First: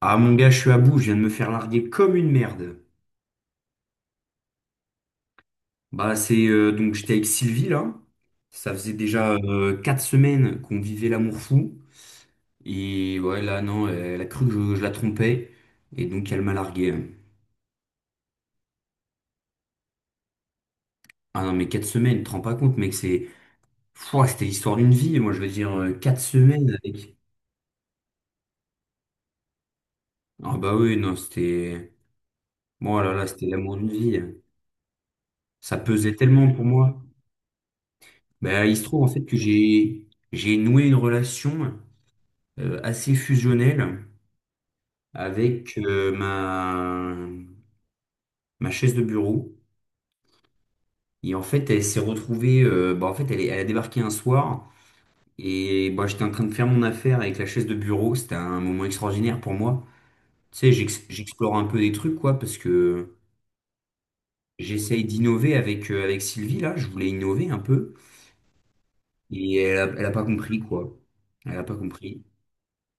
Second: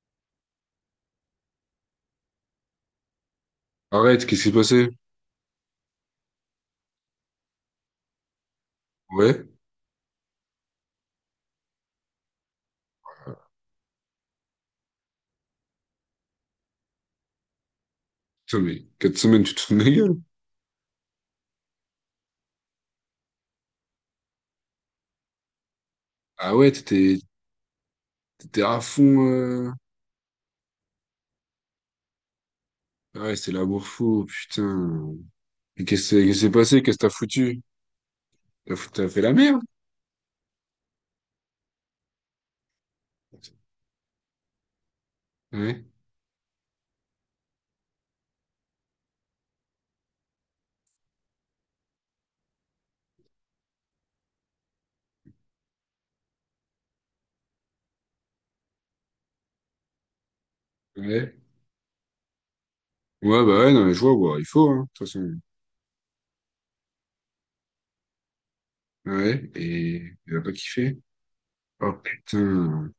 Ah mon gars, je suis à bout, je viens de me faire larguer comme une merde. Arrête, qu'est-ce qui s'est passé? Bah c'est donc j'étais avec Sylvie là. Ça faisait déjà Ouais? 4 semaines qu'on vivait l'amour fou. Et ouais là non, elle a cru que je la trompais. Et donc elle m'a largué. Putain, mais 4 semaines, tu te fous de ma gueule? Ah non mais 4 semaines, tu te rends pas compte mec, c'est. Pouah, c'était l'histoire d'une vie, moi je veux dire quatre Ah semaines ouais, avec. t'étais t'étais à fond. Ah bah oui, non, c'était. Moi là Ah là, ouais, c'était c'était la l'amour d'une vie. fou putain. Ça Et qu'est-ce pesait qu'est-ce qui s'est tellement pour passé? Qu'est-ce moi. que t'as foutu? Bah il se trouve T'as en fait fait la que merde? j'ai noué une relation assez fusionnelle avec Ouais? Ma, ma chaise de bureau. Et en fait, elle s'est retrouvée, en fait, elle a débarqué un soir et bah, j'étais en train de faire mon affaire avec la chaise de bureau. C'était un moment extraordinaire pour moi. Tu sais, Ouais? j'explore un peu des trucs, quoi, parce que Ouais, bah ouais, non, mais je vois, bah, il faut, hein, de j'essaye toute façon. d'innover avec, avec Sylvie, là. Je voulais innover un peu Ouais? et Et elle a pas il a pas compris, quoi. kiffé? Elle a pas Oh compris. putain.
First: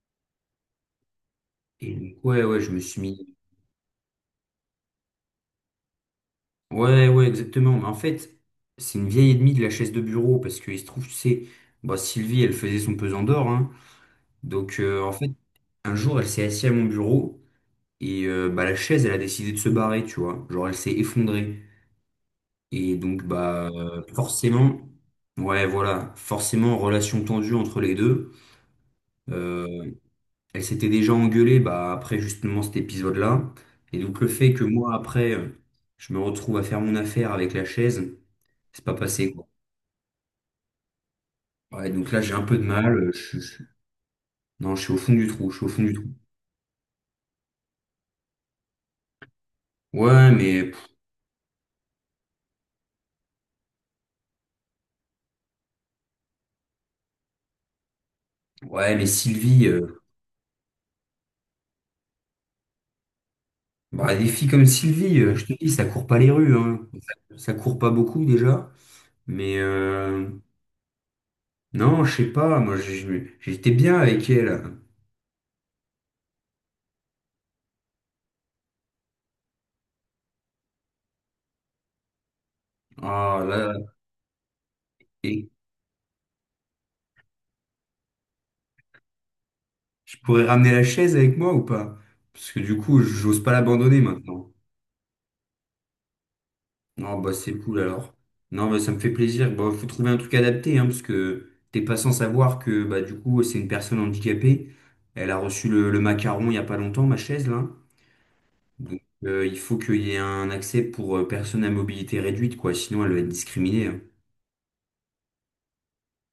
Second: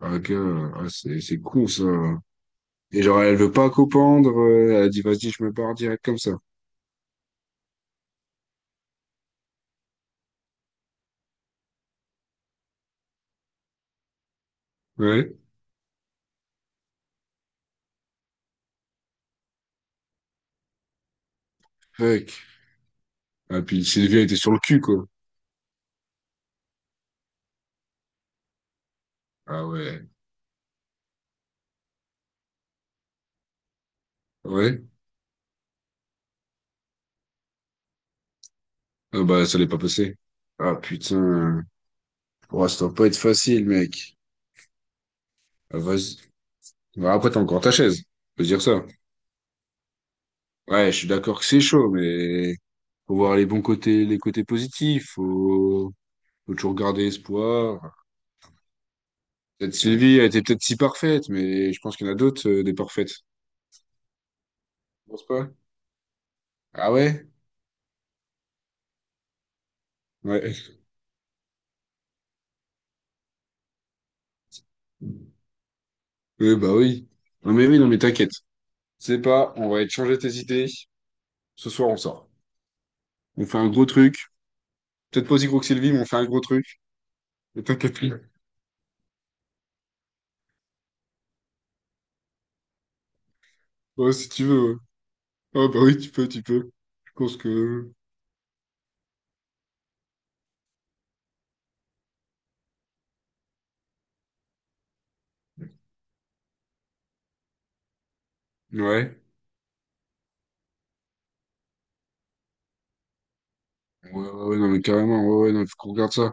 Ah, gars, ah, c'est con, ça. Et donc, ouais, ouais, je me suis Et genre, mis. elle veut pas copendre. Elle a dit, vas-y, je me barre direct comme ça. Ouais, ouais, exactement. Mais en fait, c'est une vieille ennemie de la chaise de bureau parce qu'il se trouve, tu sais, bah, Sylvie, elle faisait son pesant d'or, hein. Donc, en fait, Ouais? un jour, elle s'est assise à mon bureau et bah, la chaise, elle a décidé de se barrer, tu vois. Genre, elle s'est effondrée. Fuck. Et donc, Ah, puis Sylvia était sur le forcément, cul, quoi. ouais, voilà, forcément, relation tendue entre les deux. Ah Euh, ouais. elle s'était déjà engueulée bah, après justement cet épisode-là. Et donc le fait que Ouais. moi, après, je me retrouve à faire mon affaire avec la chaise, c'est pas Ah passé, bah, quoi. ça l'est pas passé. Ah putain. Ouais, donc là, j'ai un peu de Oh, ça mal. doit pas être facile, mec. Non, je suis au fond du trou, je suis au Ah, fond du trou. vas-y. Bah, après, t'as encore ta chaise. Faut se dire ça. Ouais, mais, pff, Ouais, je suis d'accord que c'est chaud, mais faut voir les bons côtés, les côtés positifs. Faut toujours garder espoir. ouais, mais Sylvie, Peut-être Sylvie a été peut-être si parfaite, mais je pense qu'il y en a d'autres, des parfaites. bah, des filles comme Tu Sylvie, penses je pas. te dis, ça court pas les rues, hein. Ah ouais? Ça court pas beaucoup déjà. Mais Ouais. non, je sais pas, moi, j'étais bien avec elle. Oui, bah oui. Non mais oui, non mais t'inquiète. C'est pas, on va échanger tes idées. Ce soir, on sort. Ah On fait un là, gros truc. Peut-être pas là. aussi gros que Sylvie, mais on fait un gros truc. Et t'inquiète. Je pourrais ramener la chaise avec moi ou pas? Parce que du coup, j'ose pas l'abandonner Ouais, si tu maintenant. veux, ouais. Ah bah oui, tu peux. Je Non, bah pense c'est cool que... alors. Non, bah ça me fait plaisir. Bah faut trouver un truc adapté, hein, parce que t'es pas sans savoir que bah du coup c'est une personne handicapée. Elle a reçu le macaron il y a pas longtemps, ma chaise là. Donc Ouais. Il faut qu'il y ait un accès pour personnes à mobilité réduite, quoi. Sinon elle va être discriminée, hein. Ouais, ouais, ouais, non, mais carrément, ouais, ouais, non, faut qu'on regarde ça.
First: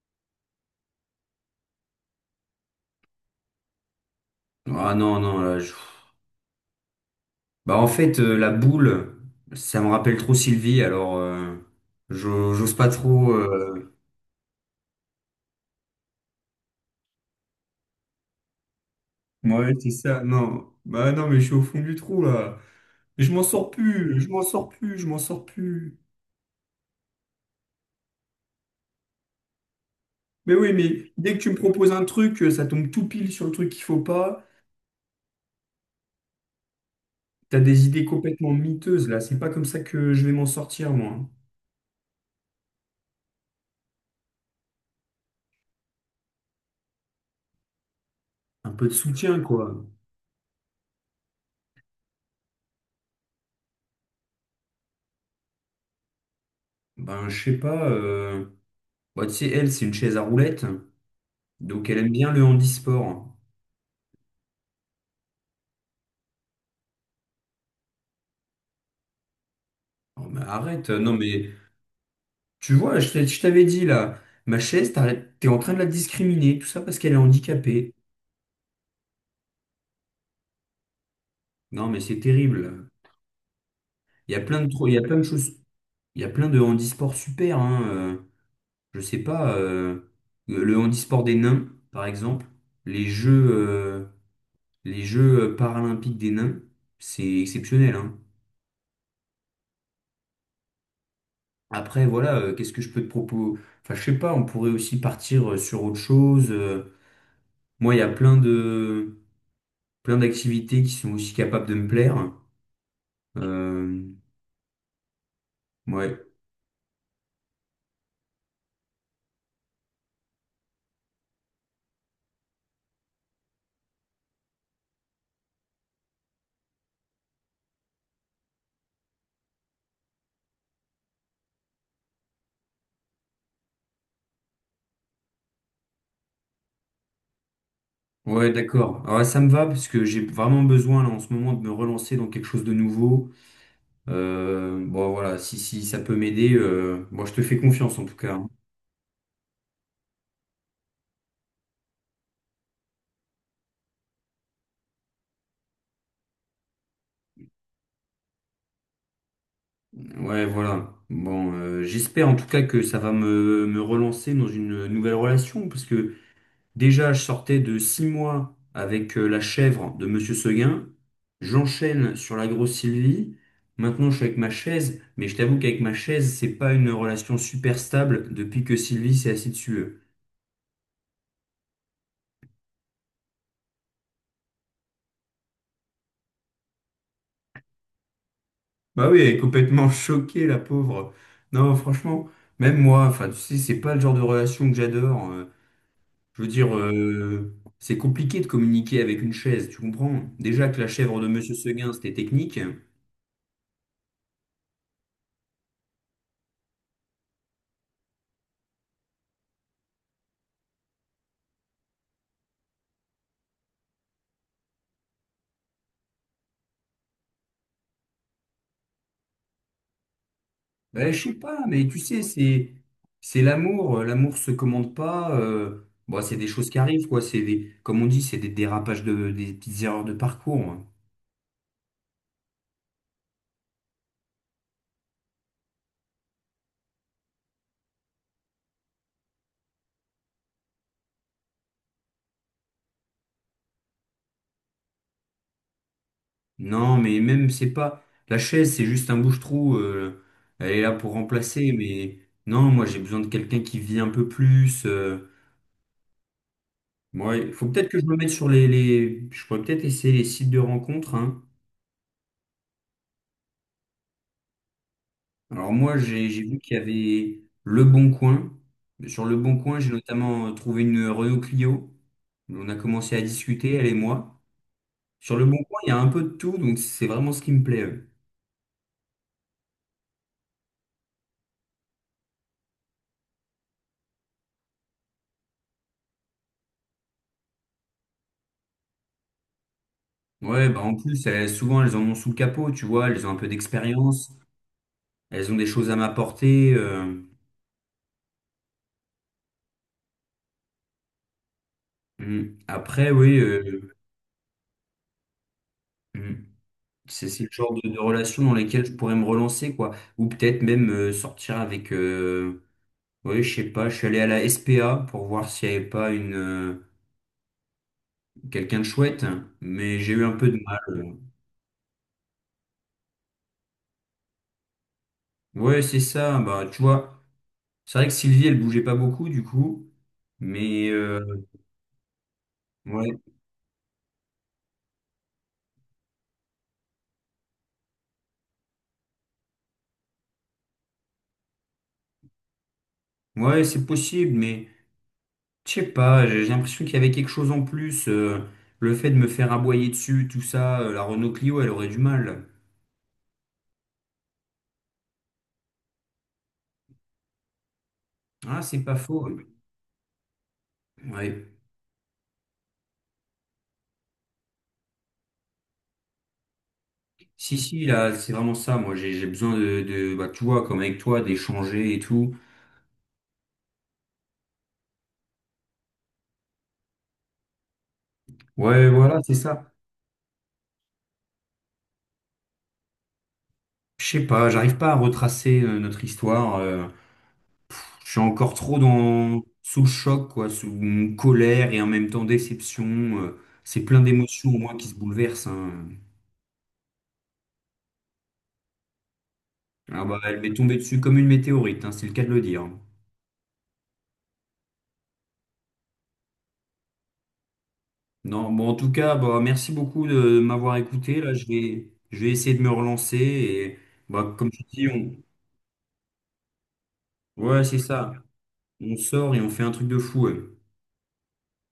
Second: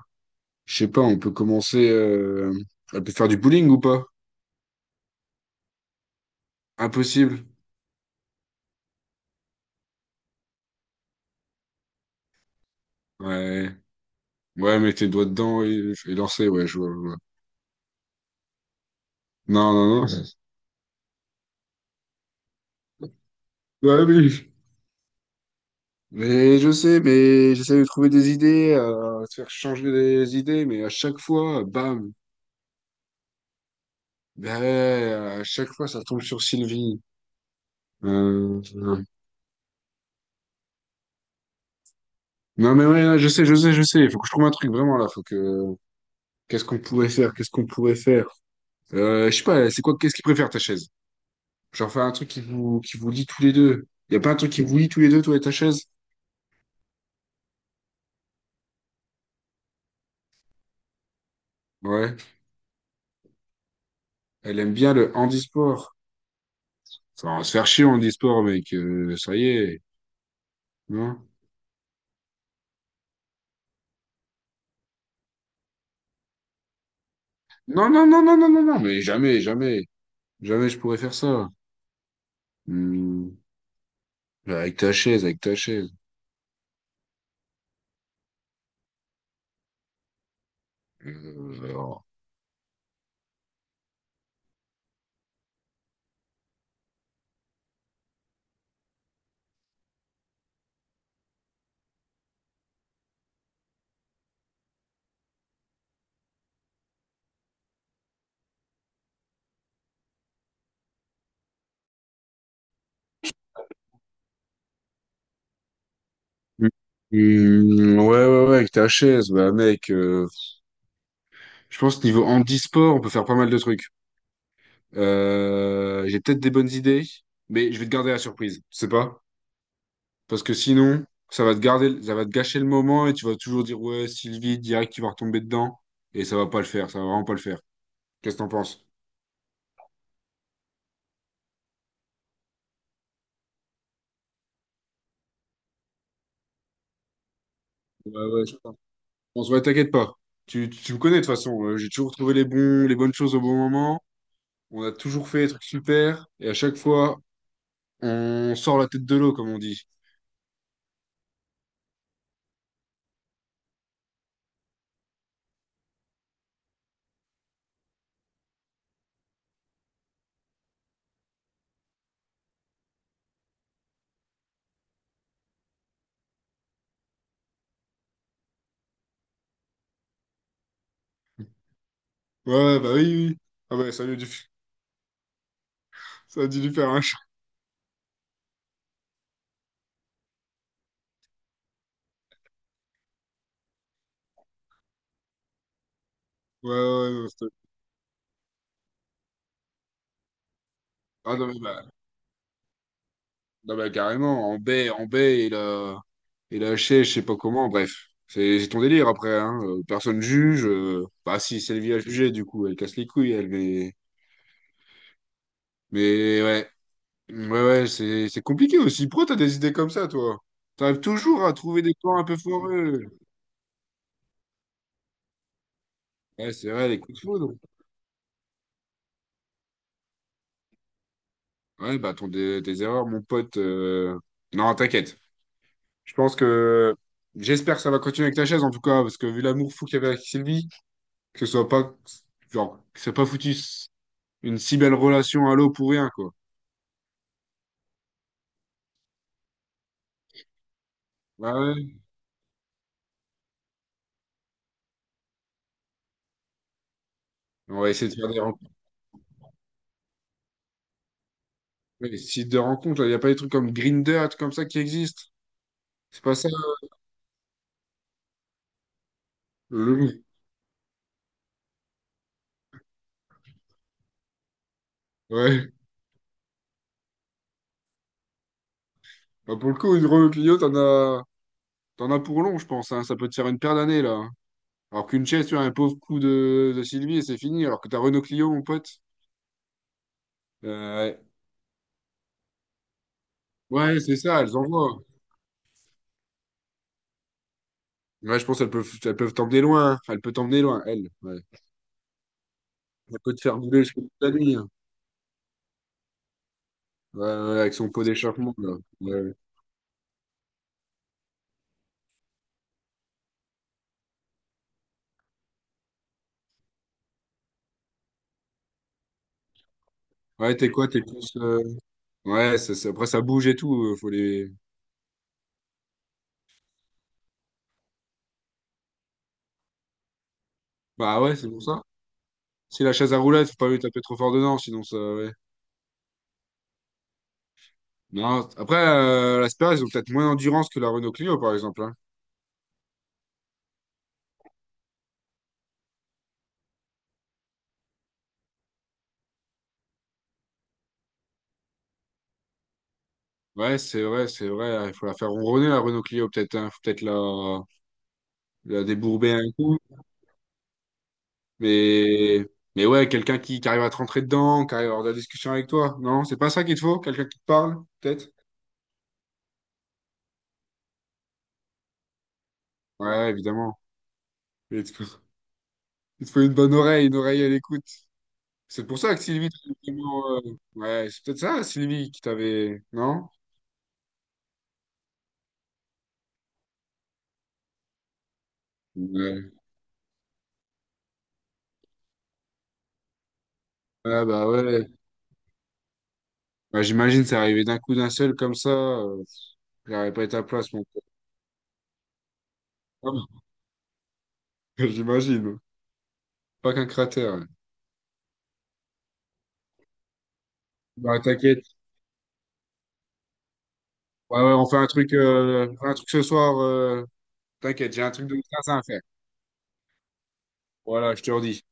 Je sais pas, on peut commencer... On peut faire du bowling ou pas? Ah non, non, là, je- Impossible. Bah en fait, la boule, ça me rappelle trop Sylvie, alors j'ose pas trop. Ouais. Ouais, mets tes doigts dedans et lancer, ouais, je vois. Ouais, Non, non, c'est non. ça. Non, bah non, mais je suis au fond du trou là. Je m'en sors Ouais, plus, je m'en sors plus, je m'en sors plus. mais je sais, mais j'essaie de trouver des idées, de faire changer les Mais idées, oui, mais à mais chaque dès que tu me fois, proposes un bam. truc, ça tombe tout pile sur le truc qu'il faut pas. Ben, à chaque fois, ça tombe sur Sylvie. T'as des idées complètement Euh, miteuses là. C'est pas comme ça que je vais m'en sortir moi. Non, mais ouais, ouais, je sais. Il faut que je trouve un truc vraiment là. Faut que. Qu'est-ce qu'on pourrait faire? Qu'est-ce qu'on pourrait faire? Un peu de Je soutien sais pas, quoi. c'est quoi, qu'est-ce qu'il préfère ta chaise? Genre faire un truc qui vous lie tous les deux. Y a pas un truc qui vous lie tous les deux, toi et ta chaise? Ben je sais pas. Bah, tu sais, elle c'est une chaise à roulettes, donc elle aime Ouais. bien le handisport. Elle aime bien le handisport. Ça va se faire chier en handisport, mec. Ça y est. Oh, mais arrête, non Non? mais tu vois, je t'avais dit là, ma chaise, t'es en train de la discriminer, tout ça parce qu'elle est Non, handicapée. non, non, non, non, non, non, jamais. Jamais je pourrais faire ça. Non, mais c'est terrible. Hmm. Il y a il y a plein de Avec choses, ta chaise. il y a plein de handisports super, hein. Je sais pas, le handisport des nains, par Alors. exemple, les jeux, euh, les jeux paralympiques des nains, c'est exceptionnel, hein. Après, voilà, qu'est-ce que je peux te proposer? Enfin, je sais pas, on pourrait aussi partir sur autre chose. Moi, il y a plein d'activités qui sont aussi capables de me plaire. Euh, ouais. Hmm, ouais, ouais, ouais, avec ta chaise, bah mec, je pense que niveau handisport, on peut faire pas mal de trucs. J'ai peut-être des bonnes idées, mais je vais te garder la surprise, tu sais pas? Parce que sinon, ça va te gâcher le moment et tu vas toujours dire ouais, Sylvie, direct, tu vas retomber dedans. Et ça va pas le faire, ça va vraiment pas le faire. Qu'est-ce que t'en Ouais, penses? d'accord. Ah ouais, ça me va parce que j'ai vraiment besoin là en ce moment de me relancer dans quelque chose de nouveau. Bon, voilà, si, si ça peut m'aider, bon, je te fais confiance en tout Ouais, cas, ouais, hein. je pense. On se voit, t'inquiète pas. Tu me connais de toute façon. J'ai toujours trouvé les bons, les bonnes choses au bon moment. On a toujours fait des trucs super. Et à chaque fois, on sort la tête de l'eau, comme on dit. Ouais, voilà. Bon, j'espère en tout cas que ça va me relancer dans une nouvelle relation parce que déjà, je sortais de 6 mois avec la chèvre de Monsieur Seguin. J'enchaîne sur la grosse Sylvie. Maintenant, je suis avec ma chaise, mais je t'avoue qu'avec ma chaise, c'est pas une relation super stable depuis que Sylvie s'est assise dessus, hein. Ouais, bah oui, oui. Oui. Ah bah, ça a dû, ça a dû lui faire un Bah oui, elle est complètement choquée, la pauvre. Non, franchement, même moi, enfin, tu sais, c'est pas le genre de relation que j'adore. Je veux ouais, dire, ouais, non, c'était- c'est compliqué de communiquer avec une chaise, tu comprends? Déjà que la chèvre de ah, non, Monsieur mais, bah, Seguin, c'était technique. non, mais carrément, en baie, il a haché, je sais pas comment, bref. C'est ton délire après, hein. Personne juge. Bah si, Sylvie a jugé, du coup, elle casse les couilles, elle, mais. Mais ouais. Ouais, ouais, c'est compliqué aussi. Pourquoi t'as des idées comme ça, toi? T'arrives Bah, je sais toujours à pas, trouver mais des tu plans sais, un peu c'est foireux. c'est l'amour. L'amour se commande pas. Bon, c'est des Ouais, choses c'est qui vrai, les arrivent, coups de quoi. C'est foudre. des, comme on dit, c'est des des petites erreurs de parcours, hein. Ouais, tes erreurs, mon pote. Non, t'inquiète. Je pense que. J'espère que ça va continuer avec ta chaise, en tout cas, parce que vu l'amour fou qu'il y avait avec Sylvie. Que ce soit pas, genre, que ça ait pas foutu s- une si belle relation à l'eau pour rien, quoi. Non, mais même, c'est pas. La chaise, c'est juste un bouche-trou. Elle est là pour Ouais, remplacer, ouais. mais non, moi, j'ai besoin de quelqu'un qui vit un peu plus. Moi, il faut On peut-être va que je essayer me de mette faire des sur rencontres, les- Je pourrais peut-être essayer les sites de rencontres, hein. ouais, des sites de rencontres, là. Il n'y a pas des trucs comme Grindr, des trucs comme ça qui existent. Alors, moi, C'est j'ai pas j'ai ça. vu qu'il y avait Le Bon Coin. Sur Le Bon Coin, j'ai Le... notamment trouvé une Renault Clio. On a commencé à discuter, elle et moi. Sur Le Bon Ouais. Coin, il y a un peu de tout, donc c'est vraiment ce qui me plaît. Bah, pour le coup, une Renault Clio, t'en as pour long, je pense, hein. Ça peut te faire une paire d'années, là. Hein. Alors qu'une chaise, tu as un pauvre coup de Sylvie et c'est fini. Alors que ta Renault Clio, mon pote. Ouais, bah en euh, plus, elles- souvent, elles en ont sous le capot, tu vois, elles ont un peu Ouais, ouais, c'est d'expérience. ça, elles envoient. Elles ont des choses à m'apporter. Ouais, je pense qu'elles peuvent elles peuvent t'emmener loin. Hein. Elles peuvent t'emmener loin, elles. Ouais. Mm. Après, Elles peuvent oui, te faire bouler jusqu'au bout de la nuit. Hein. mm. Ouais, C'est c'est le ouais, genre avec de, son de pot relation dans d'échappement, là. lesquelles je Ouais, pourrais me ouais relancer, quoi. Ou peut-être même sortir avec. Oui, je sais pas. Je suis allé à la SPA pour voir s'il n'y avait pas une quelqu'un de chouette, mais j'ai eu un peu ouais, de t'es mal. quoi? T'es plus. Ouais, après, ça bouge et tout. Faut les. Ouais, c'est ça. Bah, tu vois, c'est vrai que Sylvie, elle bougeait pas beaucoup, du coup. Mais Bah ouais, c'est pour ça. Si la chaise ouais, à roulettes, faut pas lui taper trop fort dedans, sinon ça. Ouais. Non, après, la Sperra, ils ont peut-être moins d'endurance que la Renault Clio, par exemple. Hein. ouais, c'est possible, mais. Je sais pas, j'ai l'impression qu'il y avait quelque chose en plus. Le fait de me faire aboyer dessus, tout ça, la Renault Clio, elle aurait du mal. Ouais, c'est vrai, c'est vrai. Hein. Il faut la faire ronronner, la Renault Clio, peut-être. Hein. Faut peut-être la... Ah, c'est la pas faux. débourber un coup. Ouais. Mais. Mais ouais, quelqu'un qui arrive à te rentrer dedans, qui arrive à avoir de la discussion avec toi. Non, c'est pas ça qu'il te faut? Quelqu'un qui te Si, parle, si, là, peut-être? c'est vraiment ça. Moi, j'ai besoin de- bah, tu vois, comme avec toi, d'échanger et tout. Ouais, évidemment. Il te faut une bonne oreille, une oreille à l'écoute. C'est Ouais, pour ça voilà, que c'est Sylvie, t'avais ça. vraiment, ouais, c'est peut-être ça, Sylvie, qui t'avait, non? Je sais pas, j'arrive pas à retracer notre histoire. Je suis encore trop Ouais. sous le choc, quoi, sous une colère et en même temps déception. euh, c'est plein Ah bah d'émotions, moi, qui ouais. se bouleversent, hein. Bah, j'imagine, c'est arrivé d'un coup d'un seul comme ça. Ah J'aurais bah, pas été elle à m'est place, tombée mon dessus comme une météorite, hein, c'est le cas de le dire. pauvre. J'imagine. Pas qu'un cratère. Ouais. Non, bon, en tout cas, bah, merci beaucoup de m'avoir écouté. Bah Là, t'inquiète. Je vais essayer de me relancer. Et bah, Ouais, comme ouais, tu on fait dis, un on... truc, on fait un truc ce soir. Ouais, c'est T'inquiète, j'ai un ça. truc de 15 à On faire. sort et on fait un truc de fou, ouais. Voilà, je te redis.